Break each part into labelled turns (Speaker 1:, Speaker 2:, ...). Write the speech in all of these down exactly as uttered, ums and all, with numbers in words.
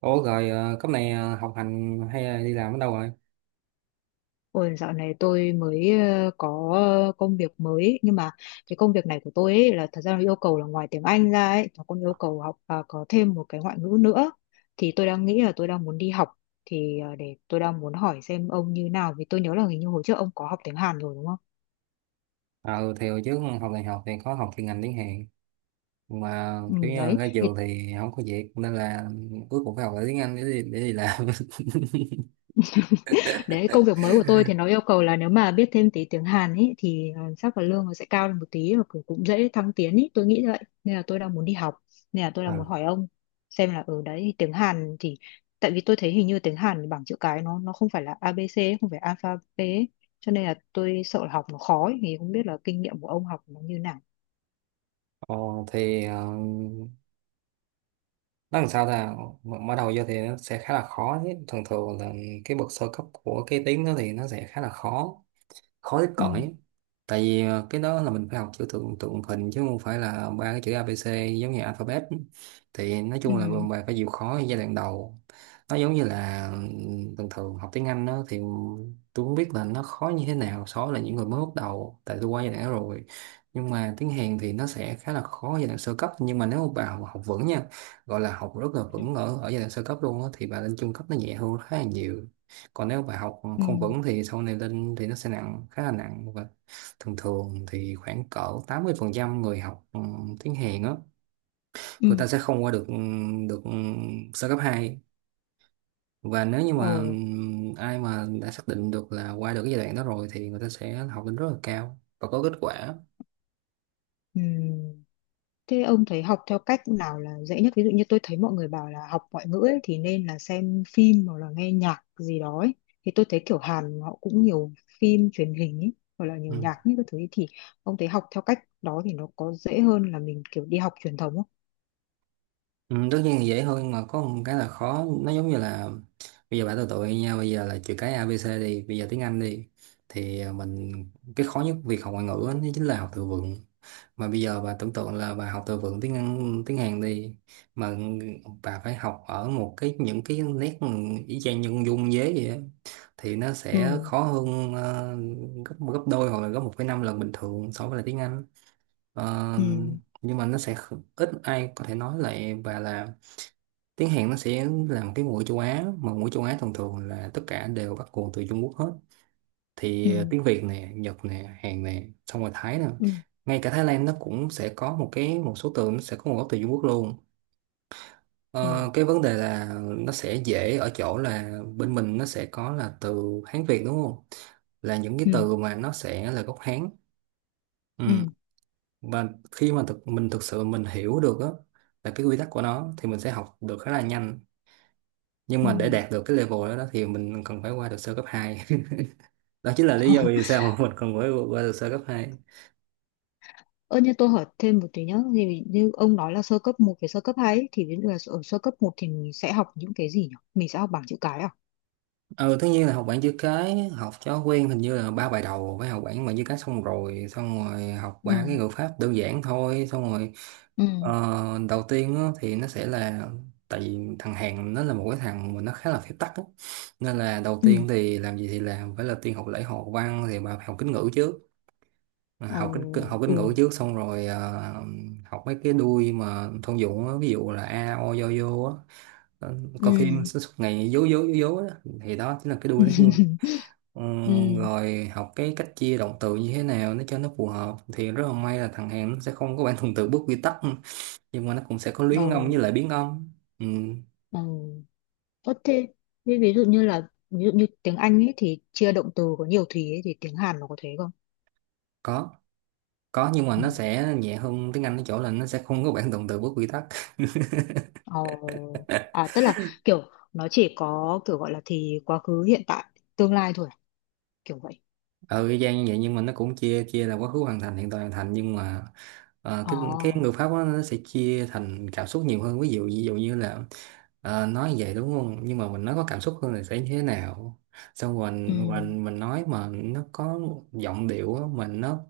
Speaker 1: Ủa rồi, ờ, cấp này, ờ, học hành hay là đi làm ở đâu rồi?
Speaker 2: Ôi, dạo này tôi mới ờ, có ờ, công việc mới ấy. Nhưng mà cái công việc này của tôi ấy là thật ra nó yêu cầu là ngoài tiếng Anh ra ấy nó còn yêu cầu học và có thêm một cái ngoại ngữ nữa. Thì tôi đang nghĩ là tôi đang muốn đi học, thì ờ, để tôi đang muốn hỏi xem ông như nào vì tôi nhớ là hình như hồi trước ông có học tiếng Hàn rồi đúng không?
Speaker 1: Ờ thì hồi trước học đại học thì có học chuyên ngành tiếng Hàn, mà
Speaker 2: Ừ,
Speaker 1: kiểu như
Speaker 2: đấy
Speaker 1: ra
Speaker 2: thì.
Speaker 1: trường thì không có việc nên là cuối cùng phải học lại tiếng Anh, để đi, để đi làm.
Speaker 2: Đấy, công việc mới của tôi thì nó yêu cầu là nếu mà biết thêm tí tiếng Hàn ấy thì ờ, chắc là lương nó sẽ cao lên một tí và cũng cũng dễ thăng tiến ấy, tôi nghĩ vậy. Nên là tôi đang muốn đi học, nên là tôi đang
Speaker 1: Ờ
Speaker 2: muốn hỏi ông xem là ở đấy tiếng Hàn thì tại vì tôi thấy hình như tiếng Hàn bảng chữ cái nó nó không phải là A ABC, ấy, không phải alpha B ấy. Cho nên là tôi sợ là học nó khó ấy, thì không biết là kinh nghiệm của ông học nó như nào.
Speaker 1: Ờ, thì ờ, nó làm sao ta, mở đầu vô thì nó sẽ khá là khó chứ. Thường thường là cái bậc sơ cấp của cái tiếng đó thì nó sẽ khá là khó, khối
Speaker 2: Ừ,
Speaker 1: cõi. Tại vì ờ, cái đó là mình phải học chữ tượng tượng hình chứ không phải là ba cái chữ A ABC giống như alphabet. Thì nói chung là
Speaker 2: ừ,
Speaker 1: bạn phải chịu khó ở giai đoạn đầu. Nó giống như là, ừm, bình thường học tiếng Anh đó thì tôi không biết là nó khó như thế nào so với là những người mới bắt đầu, tại tôi qua giai đoạn đó rồi. Nhưng mà tiếng Hàn thì nó sẽ khá là khó giai đoạn sơ cấp, nhưng mà nếu mà bà học vững nha, gọi là học rất là
Speaker 2: ừ.
Speaker 1: vững ở ở giai đoạn sơ cấp luôn á, thì bà lên trung cấp nó nhẹ hơn khá là nhiều. Còn nếu bài học
Speaker 2: Ừ,
Speaker 1: không vững thì sau này lên thì nó sẽ nặng, khá là nặng. Và thường thường thì khoảng cỡ tám mươi phần trăm người học, ừ, tiếng Hàn á, người ta
Speaker 2: ừ.
Speaker 1: sẽ không qua được ừ, được ừ, sơ cấp hai. Và nếu như mà ừ,
Speaker 2: Ồ,
Speaker 1: ai mà đã xác định được là qua được cái giai đoạn đó rồi thì người ta sẽ học lên rất là cao và có kết quả
Speaker 2: ừ. Thế ông thấy học theo cách nào là dễ nhất? Ví dụ như tôi thấy mọi người bảo là học ngoại ngữ ấy, thì nên là xem phim hoặc là nghe nhạc gì đó ấy. Thì tôi thấy kiểu Hàn họ cũng nhiều phim truyền hình ấy, hoặc là nhiều
Speaker 1: ừ.
Speaker 2: nhạc như các thứ ấy. Thì ông thấy học theo cách đó thì nó có dễ hơn là mình kiểu đi học truyền thống không?
Speaker 1: Ừ, tất nhiên là dễ hơn, mà có một cái là khó. Nó giống như là bây giờ bạn tụi tụi nha, bây giờ là chữ cái a ABC đi, bây giờ tiếng Anh đi thì à, mình... cái khó nhất việc học ngoại ngữ á, nó chính là học từ vựng. Mà bây giờ bà tưởng tượng là bà học từ vựng tiếng Anh tiếng Hàn đi, mà bà phải học ở một cái, những cái nét y chang như con dung dế vậy á, thì nó
Speaker 2: Ừ,
Speaker 1: sẽ khó hơn ờ, gấp gấp đôi hoặc là gấp một phẩy năm lần bình thường so với là tiếng Anh. Ờ,
Speaker 2: ừ,
Speaker 1: nhưng mà nó sẽ kh- ít ai có thể nói lại. Và là tiếng Hàn nó sẽ là một cái ngôn ngữ châu Á, mà ngôn ngữ châu Á thường thường là tất cả đều bắt nguồn từ Trung Quốc hết.
Speaker 2: ừ,
Speaker 1: Thì ờ, tiếng Việt nè, Nhật nè, Hàn nè, xong rồi Thái nè.
Speaker 2: ừ,
Speaker 1: Ngay cả Thái Lan nó cũng sẽ có một cái, một số từ nó sẽ có nguồn gốc từ Trung Quốc luôn.
Speaker 2: ừ,
Speaker 1: Ờ, cái vấn đề là nó sẽ dễ ở chỗ là bên mình nó sẽ có là từ Hán Việt, đúng không, là những cái
Speaker 2: ừ,
Speaker 1: từ mà nó sẽ là gốc Hán ừ.
Speaker 2: ừ,
Speaker 1: Và khi mà thực, mình thực sự mình hiểu được á là cái quy tắc của nó, thì mình sẽ học được khá là nhanh. Nhưng
Speaker 2: ừ.
Speaker 1: mà để đạt được cái level đó, đó thì mình cần phải qua được sơ cấp hai. Đó chính là lý do vì sao mà mình cần phải qua được sơ cấp hai.
Speaker 2: Ơ như tôi hỏi thêm một tí nhá, thì như ông nói là sơ cấp một với sơ cấp hai ấy, thì ví dụ là ở sơ cấp một thì mình sẽ học những cái gì nhỉ? Mình sẽ học bảng chữ cái à?
Speaker 1: Ừ, tất nhiên là học bảng chữ cái, học cho quen. Hình như là ba bài đầu phải học bảng bảng chữ cái, xong rồi xong rồi học
Speaker 2: Ừ.
Speaker 1: ba cái ngữ pháp đơn giản thôi. Xong rồi
Speaker 2: Ừ.
Speaker 1: ờ, đầu tiên á, thì nó sẽ là... Tại vì thằng Hàn nó là một cái thằng mà nó khá là phép tắc á. Nên là đầu
Speaker 2: Ừ.
Speaker 1: tiên thì làm gì thì làm, phải là tiên học lễ học văn, thì bà phải học kính ngữ trước. À,
Speaker 2: Ồ.
Speaker 1: học kính học kính
Speaker 2: Ừ.
Speaker 1: ngữ trước, xong rồi ờ, học mấy cái đuôi mà thông dụng á, ví dụ là a o do vô á. Ờ, Coi phim
Speaker 2: Ừ.
Speaker 1: suốt suốt ngày dố dố dố dố đó. Thì đó chính là cái đuôi nó hiên. Ừ,
Speaker 2: Ừ.
Speaker 1: Rồi học cái cách chia động từ như thế nào để cho nó phù hợp. Thì rất là may là thằng Hàn nó sẽ không có bản thuần từ bước quy tắc, nhưng mà nó cũng sẽ có
Speaker 2: Ồ.
Speaker 1: luyến âm với lại biến âm. Ừ,
Speaker 2: Ồ. Ơ thế thế ví dụ như là ví dụ như tiếng Anh ấy thì chia động từ có nhiều thùy ấy thì tiếng Hàn nó có thế không?
Speaker 1: có có nhưng mà
Speaker 2: Ừ.
Speaker 1: nó sẽ nhẹ hơn tiếng Anh ở chỗ là nó sẽ không có bản thuần từ bước quy tắc.
Speaker 2: Ồ. À, tức là kiểu nó chỉ có kiểu gọi là thì quá khứ hiện tại tương lai thôi à? Kiểu vậy.
Speaker 1: Ừ, y chang như vậy, nhưng mà nó cũng chia chia là quá khứ hoàn thành, hiện tại hoàn thành. Nhưng mà ờ,
Speaker 2: Ồ.
Speaker 1: cái cái người Pháp đó, nó sẽ chia thành cảm xúc nhiều hơn. Ví dụ ví dụ như là ờ, nói vậy đúng không, nhưng mà mình nói có cảm xúc hơn là sẽ như thế nào. Xong rồi
Speaker 2: Ừ.
Speaker 1: mình mình nói mà nó có giọng điệu á, mình nó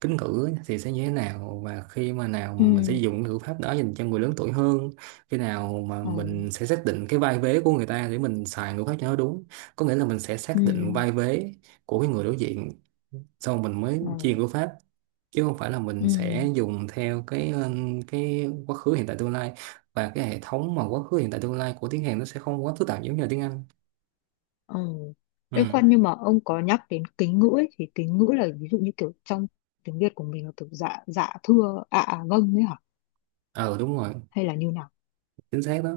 Speaker 1: kính cử á, thì sẽ như thế nào. Và khi mà nào
Speaker 2: Ừ.
Speaker 1: mà mình sẽ dùng cái ngữ pháp đó dành cho người lớn tuổi hơn, khi nào mà
Speaker 2: Ồ.
Speaker 1: mình sẽ xác định cái vai vế của người ta để mình xài ngữ pháp cho nó đúng, có nghĩa là mình sẽ
Speaker 2: Ừ.
Speaker 1: xác định vai vế của cái người đối diện, xong mình mới
Speaker 2: Ồ.
Speaker 1: chia ngữ pháp, chứ không phải là
Speaker 2: Ừ.
Speaker 1: mình sẽ dùng theo cái um, cái quá khứ hiện tại tương lai. Và cái hệ thống mà quá khứ hiện tại tương lai của tiếng Hàn nó sẽ không quá phức tạp giống như là tiếng Anh.
Speaker 2: Ờ. Ê
Speaker 1: Ừ,
Speaker 2: khoan, nhưng mà ông có nhắc đến kính ngữ ấy, thì kính ngữ là ví dụ như kiểu trong tiếng Việt của mình là kiểu dạ dạ thưa ạ à, vâng ấy hả?
Speaker 1: ờ đúng rồi,
Speaker 2: Hay là như nào?
Speaker 1: chính xác đó.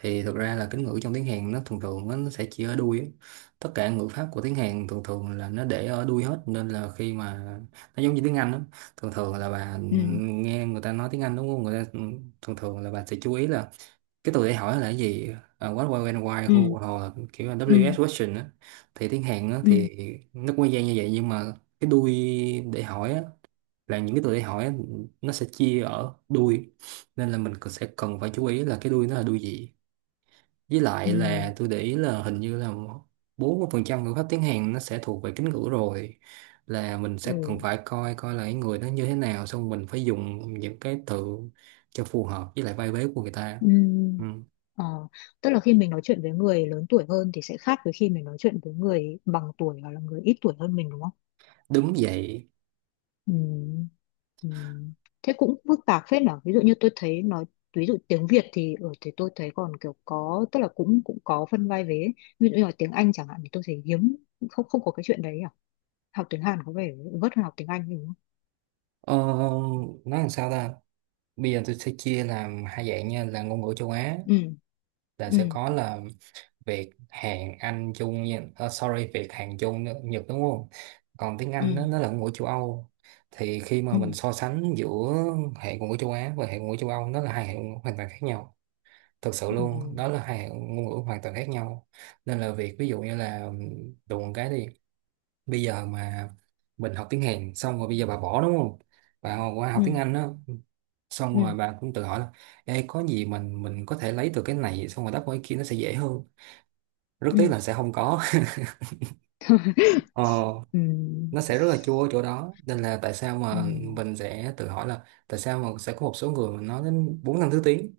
Speaker 1: Thì thực ra là kính ngữ trong tiếng Hàn nó thường thường á, nó sẽ chỉ ở đuôi á. Tất cả ngữ pháp của tiếng Hàn thường thường là nó để ở đuôi hết, nên là khi mà... nó giống như tiếng Anh đó. Thường thường là bà
Speaker 2: Ừ.
Speaker 1: nghe người ta nói tiếng Anh, đúng không, người ta ừ, thường thường là bà sẽ chú ý là cái tôi để hỏi là cái gì. Uh, what, why, when, why,
Speaker 2: Ừ.
Speaker 1: who, hoặc là kiểu là
Speaker 2: Ừ.
Speaker 1: vê kép ét question á. Thì tiếng Hàn á
Speaker 2: Ừ.
Speaker 1: thì nó cũng gian như vậy, nhưng mà cái đuôi để hỏi á, là những cái từ để hỏi á, nó sẽ chia ở đuôi. Nên là mình cần- sẽ cần phải chú ý là cái đuôi nó là đuôi gì. Với
Speaker 2: Ừ.
Speaker 1: lại là tôi để ý là hình như là bốn mươi phần trăm ngữ pháp tiếng Hàn nó sẽ thuộc về kính ngữ rồi, là mình
Speaker 2: Ừ.
Speaker 1: sẽ cần phải coi coi là cái người đó như thế nào, xong mình phải dùng những cái từ cho phù hợp với lại vai vế của người ta ừ.
Speaker 2: Ừ. Ờ, tức là khi mình nói chuyện với người lớn tuổi hơn thì sẽ khác với khi mình nói chuyện với người bằng tuổi hoặc là người ít tuổi hơn mình đúng không?
Speaker 1: Đúng vậy.
Speaker 2: Ừ. Ừ. Thế cũng phức tạp phết nhở. Ví dụ như tôi thấy nói ví dụ tiếng Việt thì ở thì tôi thấy còn kiểu có tức là cũng cũng có phân vai vế ấy. Ví dụ như là tiếng Anh chẳng hạn thì tôi thấy hiếm, không không có cái chuyện đấy à, học tiếng Hàn có vẻ vất hơn học tiếng Anh đúng không?
Speaker 1: Ờ, nói làm sao ta? Bây giờ tôi sẽ chia làm hai dạng nha, là ngôn ngữ châu Á,
Speaker 2: Ừ.
Speaker 1: là
Speaker 2: Ừ.
Speaker 1: sẽ có là Việt, Hàn, Anh, Trung nha. Ờ, sorry, Việt, Hàn, Trung, Nhật, đúng không? Còn tiếng
Speaker 2: Ừ.
Speaker 1: Anh đó, nó là ngôn ngữ châu Âu. Thì khi mà
Speaker 2: Ừ.
Speaker 1: mình so sánh giữa hệ ngôn ngữ châu Á và hệ ngôn ngữ châu Âu, nó là hai hệ ngôn ngữ hoàn toàn khác nhau. Thực sự
Speaker 2: Ừ.
Speaker 1: luôn, đó là hai hệ ngôn ngữ hoàn toàn khác nhau. Nên là việc ví dụ như là, đùa một cái đi, bây giờ mà mình học tiếng Hàn xong rồi, bây giờ bà bỏ, đúng không, bà qua
Speaker 2: Ừ.
Speaker 1: học tiếng Anh đó, xong
Speaker 2: Ừ.
Speaker 1: rồi bà cũng tự hỏi là: Ê, có gì mình mình có thể lấy từ cái này xong rồi đắp qua cái kia, nó sẽ dễ hơn. Rất
Speaker 2: Ừ.
Speaker 1: tiếc là sẽ không có. ờ,
Speaker 2: Ừ.
Speaker 1: nó sẽ rất là chua ở chỗ đó, nên là tại sao
Speaker 2: Ừ.
Speaker 1: mà mình sẽ tự hỏi là tại sao mà sẽ có một số người mà nói đến bốn năm thứ tiếng.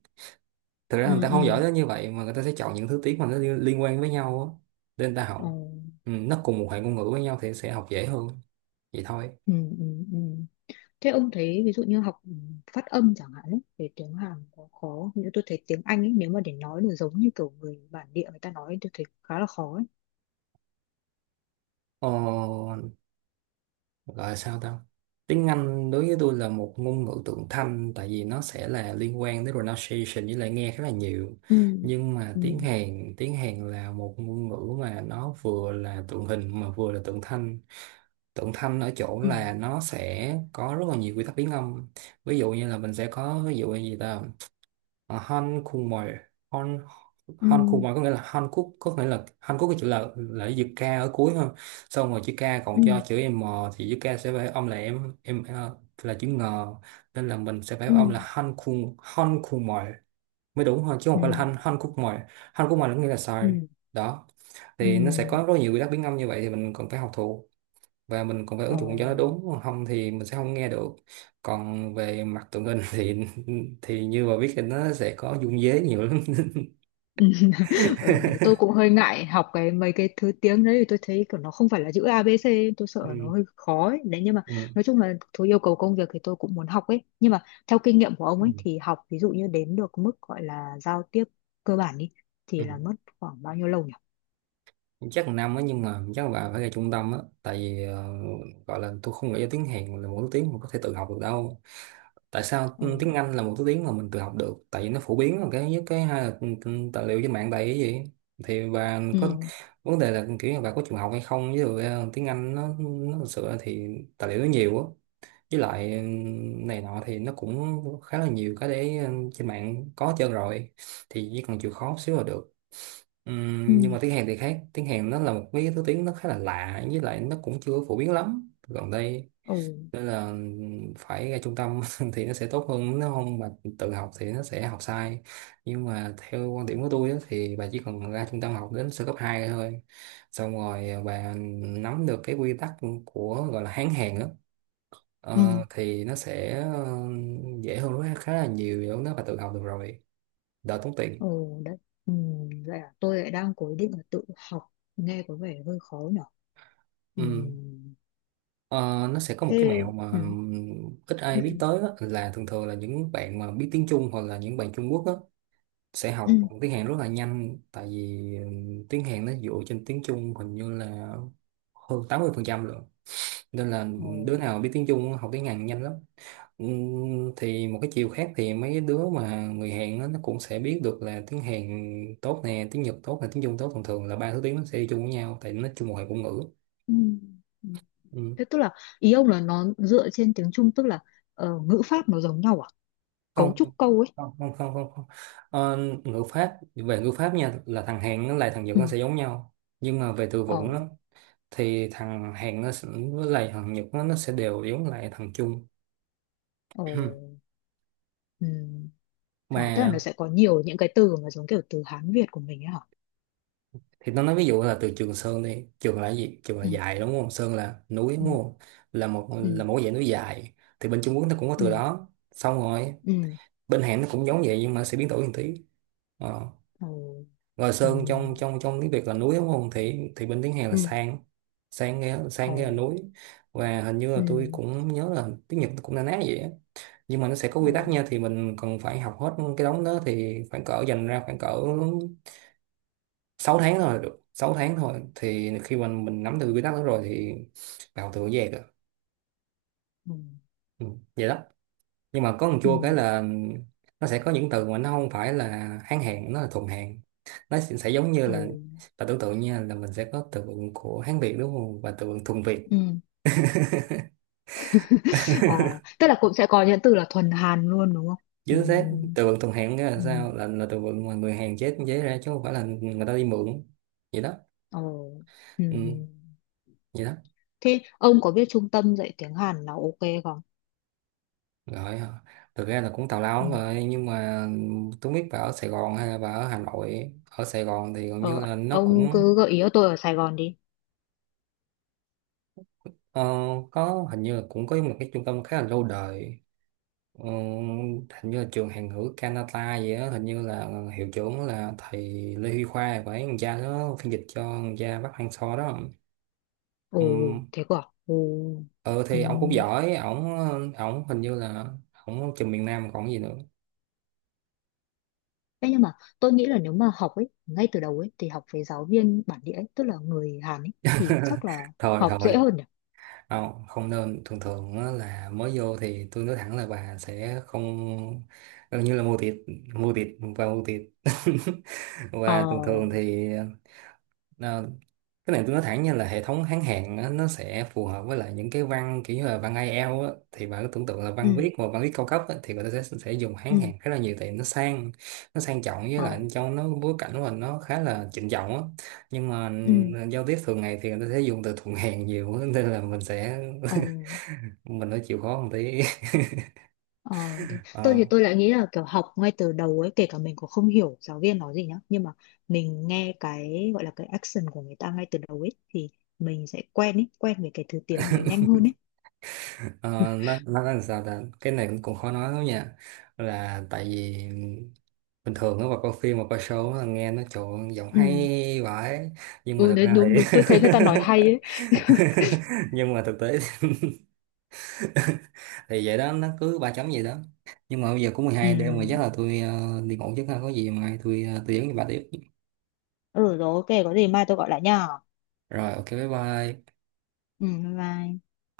Speaker 1: Thực ra
Speaker 2: Ừ.
Speaker 1: người ta
Speaker 2: Ừ.
Speaker 1: không giỏi đến như vậy, mà người ta sẽ chọn những thứ tiếng mà nó liên liên quan với nhau á để người ta
Speaker 2: Ừ.
Speaker 1: học. Ừ, nó cùng một hệ ngôn ngữ với nhau thì sẽ học dễ hơn, vậy thôi.
Speaker 2: Ừ. Ừ. Ừ. Thế ông thấy ví dụ như học phát âm chẳng hạn ấy, về tiếng Hàn có khó không? Như tôi thấy tiếng Anh ấy nếu mà để nói được giống như kiểu người bản địa người ta nói ấy, tôi thấy khá là khó ấy.
Speaker 1: ờ, Gọi là sao ta? Tiếng Anh đối với tôi là một ngôn ngữ tượng thanh, tại vì nó sẽ là liên quan đến pronunciation với lại nghe khá là nhiều.
Speaker 2: Ừ.
Speaker 1: Nhưng mà
Speaker 2: Ừ.
Speaker 1: tiếng Hàn tiếng Hàn là một ngôn ngữ mà nó vừa là tượng hình mà vừa là tượng thanh. Tượng thanh ở chỗ
Speaker 2: Ừ.
Speaker 1: là nó sẽ có rất là nhiều quy tắc biến âm. Ví dụ như là mình sẽ có, ví dụ như gì ta, à, Han khùng mồi Han Han khùng
Speaker 2: Ừ.
Speaker 1: mồi có nghĩa là Hàn Quốc, có nghĩa là Hàn Quốc cái chữ là là chữ K ở cuối ha. Xong rồi chữ K còn cho
Speaker 2: Ừ.
Speaker 1: chữ M, thì chữ K sẽ phải âm là em em ờ, là chữ ngờ, nên là mình sẽ phải
Speaker 2: Ừ.
Speaker 1: âm là Han khùng Han khùng mồi mới đúng thôi, chứ
Speaker 2: Ừ.
Speaker 1: không phải là Han Han khúc mồi. Han khúc mồi là có nghĩa là
Speaker 2: Ừ.
Speaker 1: sai đó. Thì nó sẽ
Speaker 2: Ừ.
Speaker 1: có rất nhiều quy tắc biến âm như vậy thì mình cần phải học thuộc, và mình cũng phải
Speaker 2: Ờ.
Speaker 1: ứng dụng cho nó đúng, không thì mình sẽ không nghe được. Còn về mặt tụi mình thì thì như mà biết thì nó sẽ có dung dế nhiều lắm
Speaker 2: Ừ. Ờ, đấy tôi cũng hơi ngại học cái mấy cái thứ tiếng đấy thì tôi thấy kiểu nó không phải là chữ a bê xê, tôi sợ nó
Speaker 1: ừ.
Speaker 2: hơi khó ấy. Đấy nhưng mà
Speaker 1: Ừ.
Speaker 2: nói chung là thứ yêu cầu công việc thì tôi cũng muốn học ấy, nhưng mà theo kinh nghiệm của ông ấy thì học ví dụ như đến được mức gọi là giao tiếp cơ bản đi
Speaker 1: Ừ.
Speaker 2: thì là mất khoảng bao nhiêu lâu nhỉ?
Speaker 1: Chắc là năm á, nhưng mà chắc là bà phải ra trung tâm á, tại vì ờ, gọi là tôi không nghĩ tiếng Hàn là một thứ tiếng mà có thể tự học được đâu. Tại sao tiếng
Speaker 2: Ừ.
Speaker 1: Anh là một thứ tiếng mà mình tự học được? Tại vì nó phổ biến là cái nhất, cái hai là ừ, ừ, tài liệu trên mạng đầy cái gì thì bà có.
Speaker 2: Ừ.
Speaker 1: Vấn đề là kiểu như bà có chịu học hay không, với rồi ờ, tiếng Anh nó nó thực sự là thì tài liệu nó nhiều á, với lại ừ, này nọ thì nó cũng khá là nhiều cái để, ừ, trên mạng có hết trơn rồi, thì chỉ cần chịu khó xíu là được. Ừm, nhưng
Speaker 2: Ừ.
Speaker 1: mà tiếng Hàn thì khác. Tiếng Hàn nó là một cái thứ tiếng nó khá là lạ, với lại nó cũng chưa phổ biến lắm gần đây,
Speaker 2: Ừ.
Speaker 1: nên là phải ra trung tâm thì nó sẽ tốt hơn, nếu không mà tự học thì nó sẽ học sai. Nhưng mà theo quan điểm của tôi á, thì bà chỉ cần ra trung tâm học đến sơ cấp hai thôi. Xong rồi à, bà nắm được cái quy tắc của gọi là Hán Hàn á,
Speaker 2: Ừ.
Speaker 1: ờ, thì nó sẽ ờ, dễ hơn khá là nhiều, nếu nó bà tự học được rồi, đỡ tốn tiền.
Speaker 2: Ừ. Đấy. Ừ. Vậy à, tôi lại đang cố định là tự học nghe có vẻ hơi khó nhỉ. Ừ.
Speaker 1: Ừ. Ờ, nó sẽ có một cái
Speaker 2: Thế.
Speaker 1: mẹo mà
Speaker 2: Ừ.
Speaker 1: ít
Speaker 2: Ừ.
Speaker 1: ai biết tới á, là thường thường là những bạn mà biết tiếng Trung, hoặc là những bạn Trung Quốc á, sẽ
Speaker 2: Ừ.
Speaker 1: học tiếng Hàn rất là nhanh, tại vì ừm, tiếng Hàn nó dựa trên tiếng Trung, hình như là hơn tám mươi phần trăm luôn. Nên là
Speaker 2: Ừ.
Speaker 1: đứa nào biết tiếng Trung học tiếng Hàn nhanh lắm. Ừm, thì một cái chiều khác thì mấy đứa mà người Hàn á, nó cũng sẽ biết được là tiếng Hàn tốt nè, tiếng Nhật tốt nè, tiếng Trung tốt. Thường thường là ba thứ tiếng nó sẽ đi chung với nhau, tại nó chung một hệ ngôn ngữ.
Speaker 2: Ừ. Ừ. Thế tức là ý ông là nó dựa trên tiếng Trung, tức là ờ, ngữ pháp nó giống nhau à? Cấu
Speaker 1: Không.
Speaker 2: trúc câu ấy.
Speaker 1: Không không không không, không. Ờ, ngữ pháp, về ngữ pháp nha, là thằng hẹn với lại thằng Nhật
Speaker 2: Ừ.
Speaker 1: nó sẽ giống nhau, nhưng mà về từ
Speaker 2: Ờ.
Speaker 1: vựng đó, thì thằng hẹn nó sẽ, với lại thằng Nhật nó, nó sẽ đều giống lại thằng Trung.
Speaker 2: Ờ. Ừ. À, tức là nó
Speaker 1: Mà
Speaker 2: sẽ có nhiều những cái từ mà giống kiểu từ Hán Việt của mình ấy hả?
Speaker 1: thì nó nói ví dụ là từ Trường Sơn đi. Trường là cái gì? Trường là
Speaker 2: Ừ.
Speaker 1: dài, đúng không? Sơn là núi,
Speaker 2: Ừ.
Speaker 1: đúng không? Là một là
Speaker 2: Ừ.
Speaker 1: một dạng núi dài. Thì bên Trung Quốc nó cũng có từ
Speaker 2: Ừ.
Speaker 1: đó. Xong rồi
Speaker 2: Ừ.
Speaker 1: bên Hàn nó cũng giống vậy, nhưng mà sẽ biến đổi một tí. Ờ.
Speaker 2: Ờ.
Speaker 1: Rồi
Speaker 2: Ừ.
Speaker 1: Sơn trong trong trong tiếng Việt là núi, đúng không? Thì thì bên tiếng Hàn là
Speaker 2: Ừ.
Speaker 1: sang. Sang nghe,
Speaker 2: Ờ.
Speaker 1: sang nghe là núi. Và hình như là
Speaker 2: Ừ.
Speaker 1: tôi cũng nhớ là tiếng Nhật cũng na ná vậy á. Nhưng mà nó sẽ có
Speaker 2: Ờ.
Speaker 1: quy tắc nha, thì mình cần phải học hết cái đống đó, thì khoảng cỡ dành ra khoảng cỡ sáu tháng thôi là được. Sáu tháng thôi, thì khi mà mình nắm được quy tắc đó rồi thì vào tự dễ rồi.
Speaker 2: Ừ.
Speaker 1: Ừ, vậy đó. Nhưng mà có một
Speaker 2: Ừ.
Speaker 1: chua cái là nó sẽ có những từ mà nó không phải là Hán Hán, nó là thuần Hán. Nó sẽ sẽ giống như
Speaker 2: Ờ.
Speaker 1: là, và tưởng tượng nha, là mình sẽ có từ vựng của Hán Việt đúng không, và từ vựng thuần Việt.
Speaker 2: Ừ. Ờ. Tức là cũng sẽ có những từ là thuần Hàn luôn đúng không? Ừ.
Speaker 1: Chứ thế từ vựng thuần Hán nghĩa là
Speaker 2: Ừ.
Speaker 1: sao? là là từ vựng mà người Hàn chế chế ra chứ không phải là người ta đi mượn, vậy đó.
Speaker 2: Ờ. Ừ.
Speaker 1: Ừ,
Speaker 2: Ừ.
Speaker 1: vậy đó.
Speaker 2: Thế ông có biết trung tâm dạy tiếng Hàn nào ok không?
Speaker 1: Rồi ờ, thực ra là cũng tào lao
Speaker 2: Ừ.
Speaker 1: lắm rồi, nhưng mà tôi biết bà ở Sài Gòn hay là bà ở Hà Nội? Ở Sài Gòn thì gần như
Speaker 2: Ờ,
Speaker 1: là nó
Speaker 2: ông
Speaker 1: cũng
Speaker 2: cứ gợi ý cho tôi ở Sài Gòn đi.
Speaker 1: ờ, có, hình như là cũng có một cái trung tâm khá là lâu đời. Ờ, hình như là trường Hàn ngữ Canada gì đó, hình như là hiệu trưởng là thầy Lê Huy Khoa, phải thằng cha nó phiên dịch cho thằng cha Bắc Hang So đó.
Speaker 2: Ồ,
Speaker 1: Ừm,
Speaker 2: thế cơ à? Ồ.
Speaker 1: ừ
Speaker 2: Ừ.
Speaker 1: thì ổng cũng giỏi. Ổng, ổng hình như là ổng trường miền Nam còn gì nữa.
Speaker 2: Thế nhưng mà tôi nghĩ là nếu mà học ấy, ngay từ đầu ấy, thì học với giáo viên bản địa ấy, tức là người Hàn ấy, thì chắc là
Speaker 1: Thôi
Speaker 2: học dễ
Speaker 1: thôi,
Speaker 2: hơn nhỉ?
Speaker 1: không, không nên. Thường thường á là mới vô thì tôi nói thẳng là bà sẽ không, gần như là mua thịt mua thịt và mua thịt
Speaker 2: Ờ,
Speaker 1: và thường thường thì ờ, cái này tôi nói thẳng nha, là hệ thống Hán Hán á, nó sẽ phù hợp với lại những cái văn kiểu như là văn i e o á, thì bà cứ tưởng tượng là văn
Speaker 2: ừ,
Speaker 1: viết, mà văn viết cao cấp á, thì người ta sẽ sẽ dùng Hán
Speaker 2: ừ,
Speaker 1: Hán khá là nhiều, tại nó sang, nó sang trọng, với lại
Speaker 2: ờ,
Speaker 1: cho nó bối cảnh của mình nó khá là trịnh trọng á. Nhưng mà
Speaker 2: ừ,
Speaker 1: giao tiếp thường ngày thì người ta sẽ dùng từ thuận hèn nhiều á, nên là mình sẽ
Speaker 2: ờ.
Speaker 1: mình phải chịu khó một tí.
Speaker 2: Ờ, đấy. Tôi thì
Speaker 1: Ờ,
Speaker 2: tôi lại nghĩ là kiểu học ngay từ đầu ấy kể cả mình cũng không hiểu giáo viên nói gì nhá, nhưng mà mình nghe cái gọi là cái action của người ta ngay từ đầu ấy thì mình sẽ quen ấy quen với cái thứ tiếng đấy nhanh hơn ấy.
Speaker 1: ờ, nó nó là sao ta, cái này cũng cũng khó nói lắm nha. Là tại vì bình thường á mà coi phim, mà coi show á, nghe nó trộn giọng
Speaker 2: Ừ.
Speaker 1: hay vãi. Nhưng mà
Speaker 2: Ừ,
Speaker 1: thực
Speaker 2: đấy,
Speaker 1: ra
Speaker 2: đúng
Speaker 1: thì
Speaker 2: đúng, tôi thấy người ta nói hay ấy.
Speaker 1: nhưng mà thực tế thì vậy đó, nó cứ ba chấm vậy đó. Nhưng mà bây giờ cũng mười
Speaker 2: Ừ.
Speaker 1: hai đêm rồi, chắc là tôi ờ, đi ngủ trước ha, có gì mai tôi ờ, tôi dẫn bà tiếp.
Speaker 2: Ừ, rồi ok, có gì mai tôi gọi lại nha.
Speaker 1: Rồi ok, bye bye.
Speaker 2: Ừ, bye bye.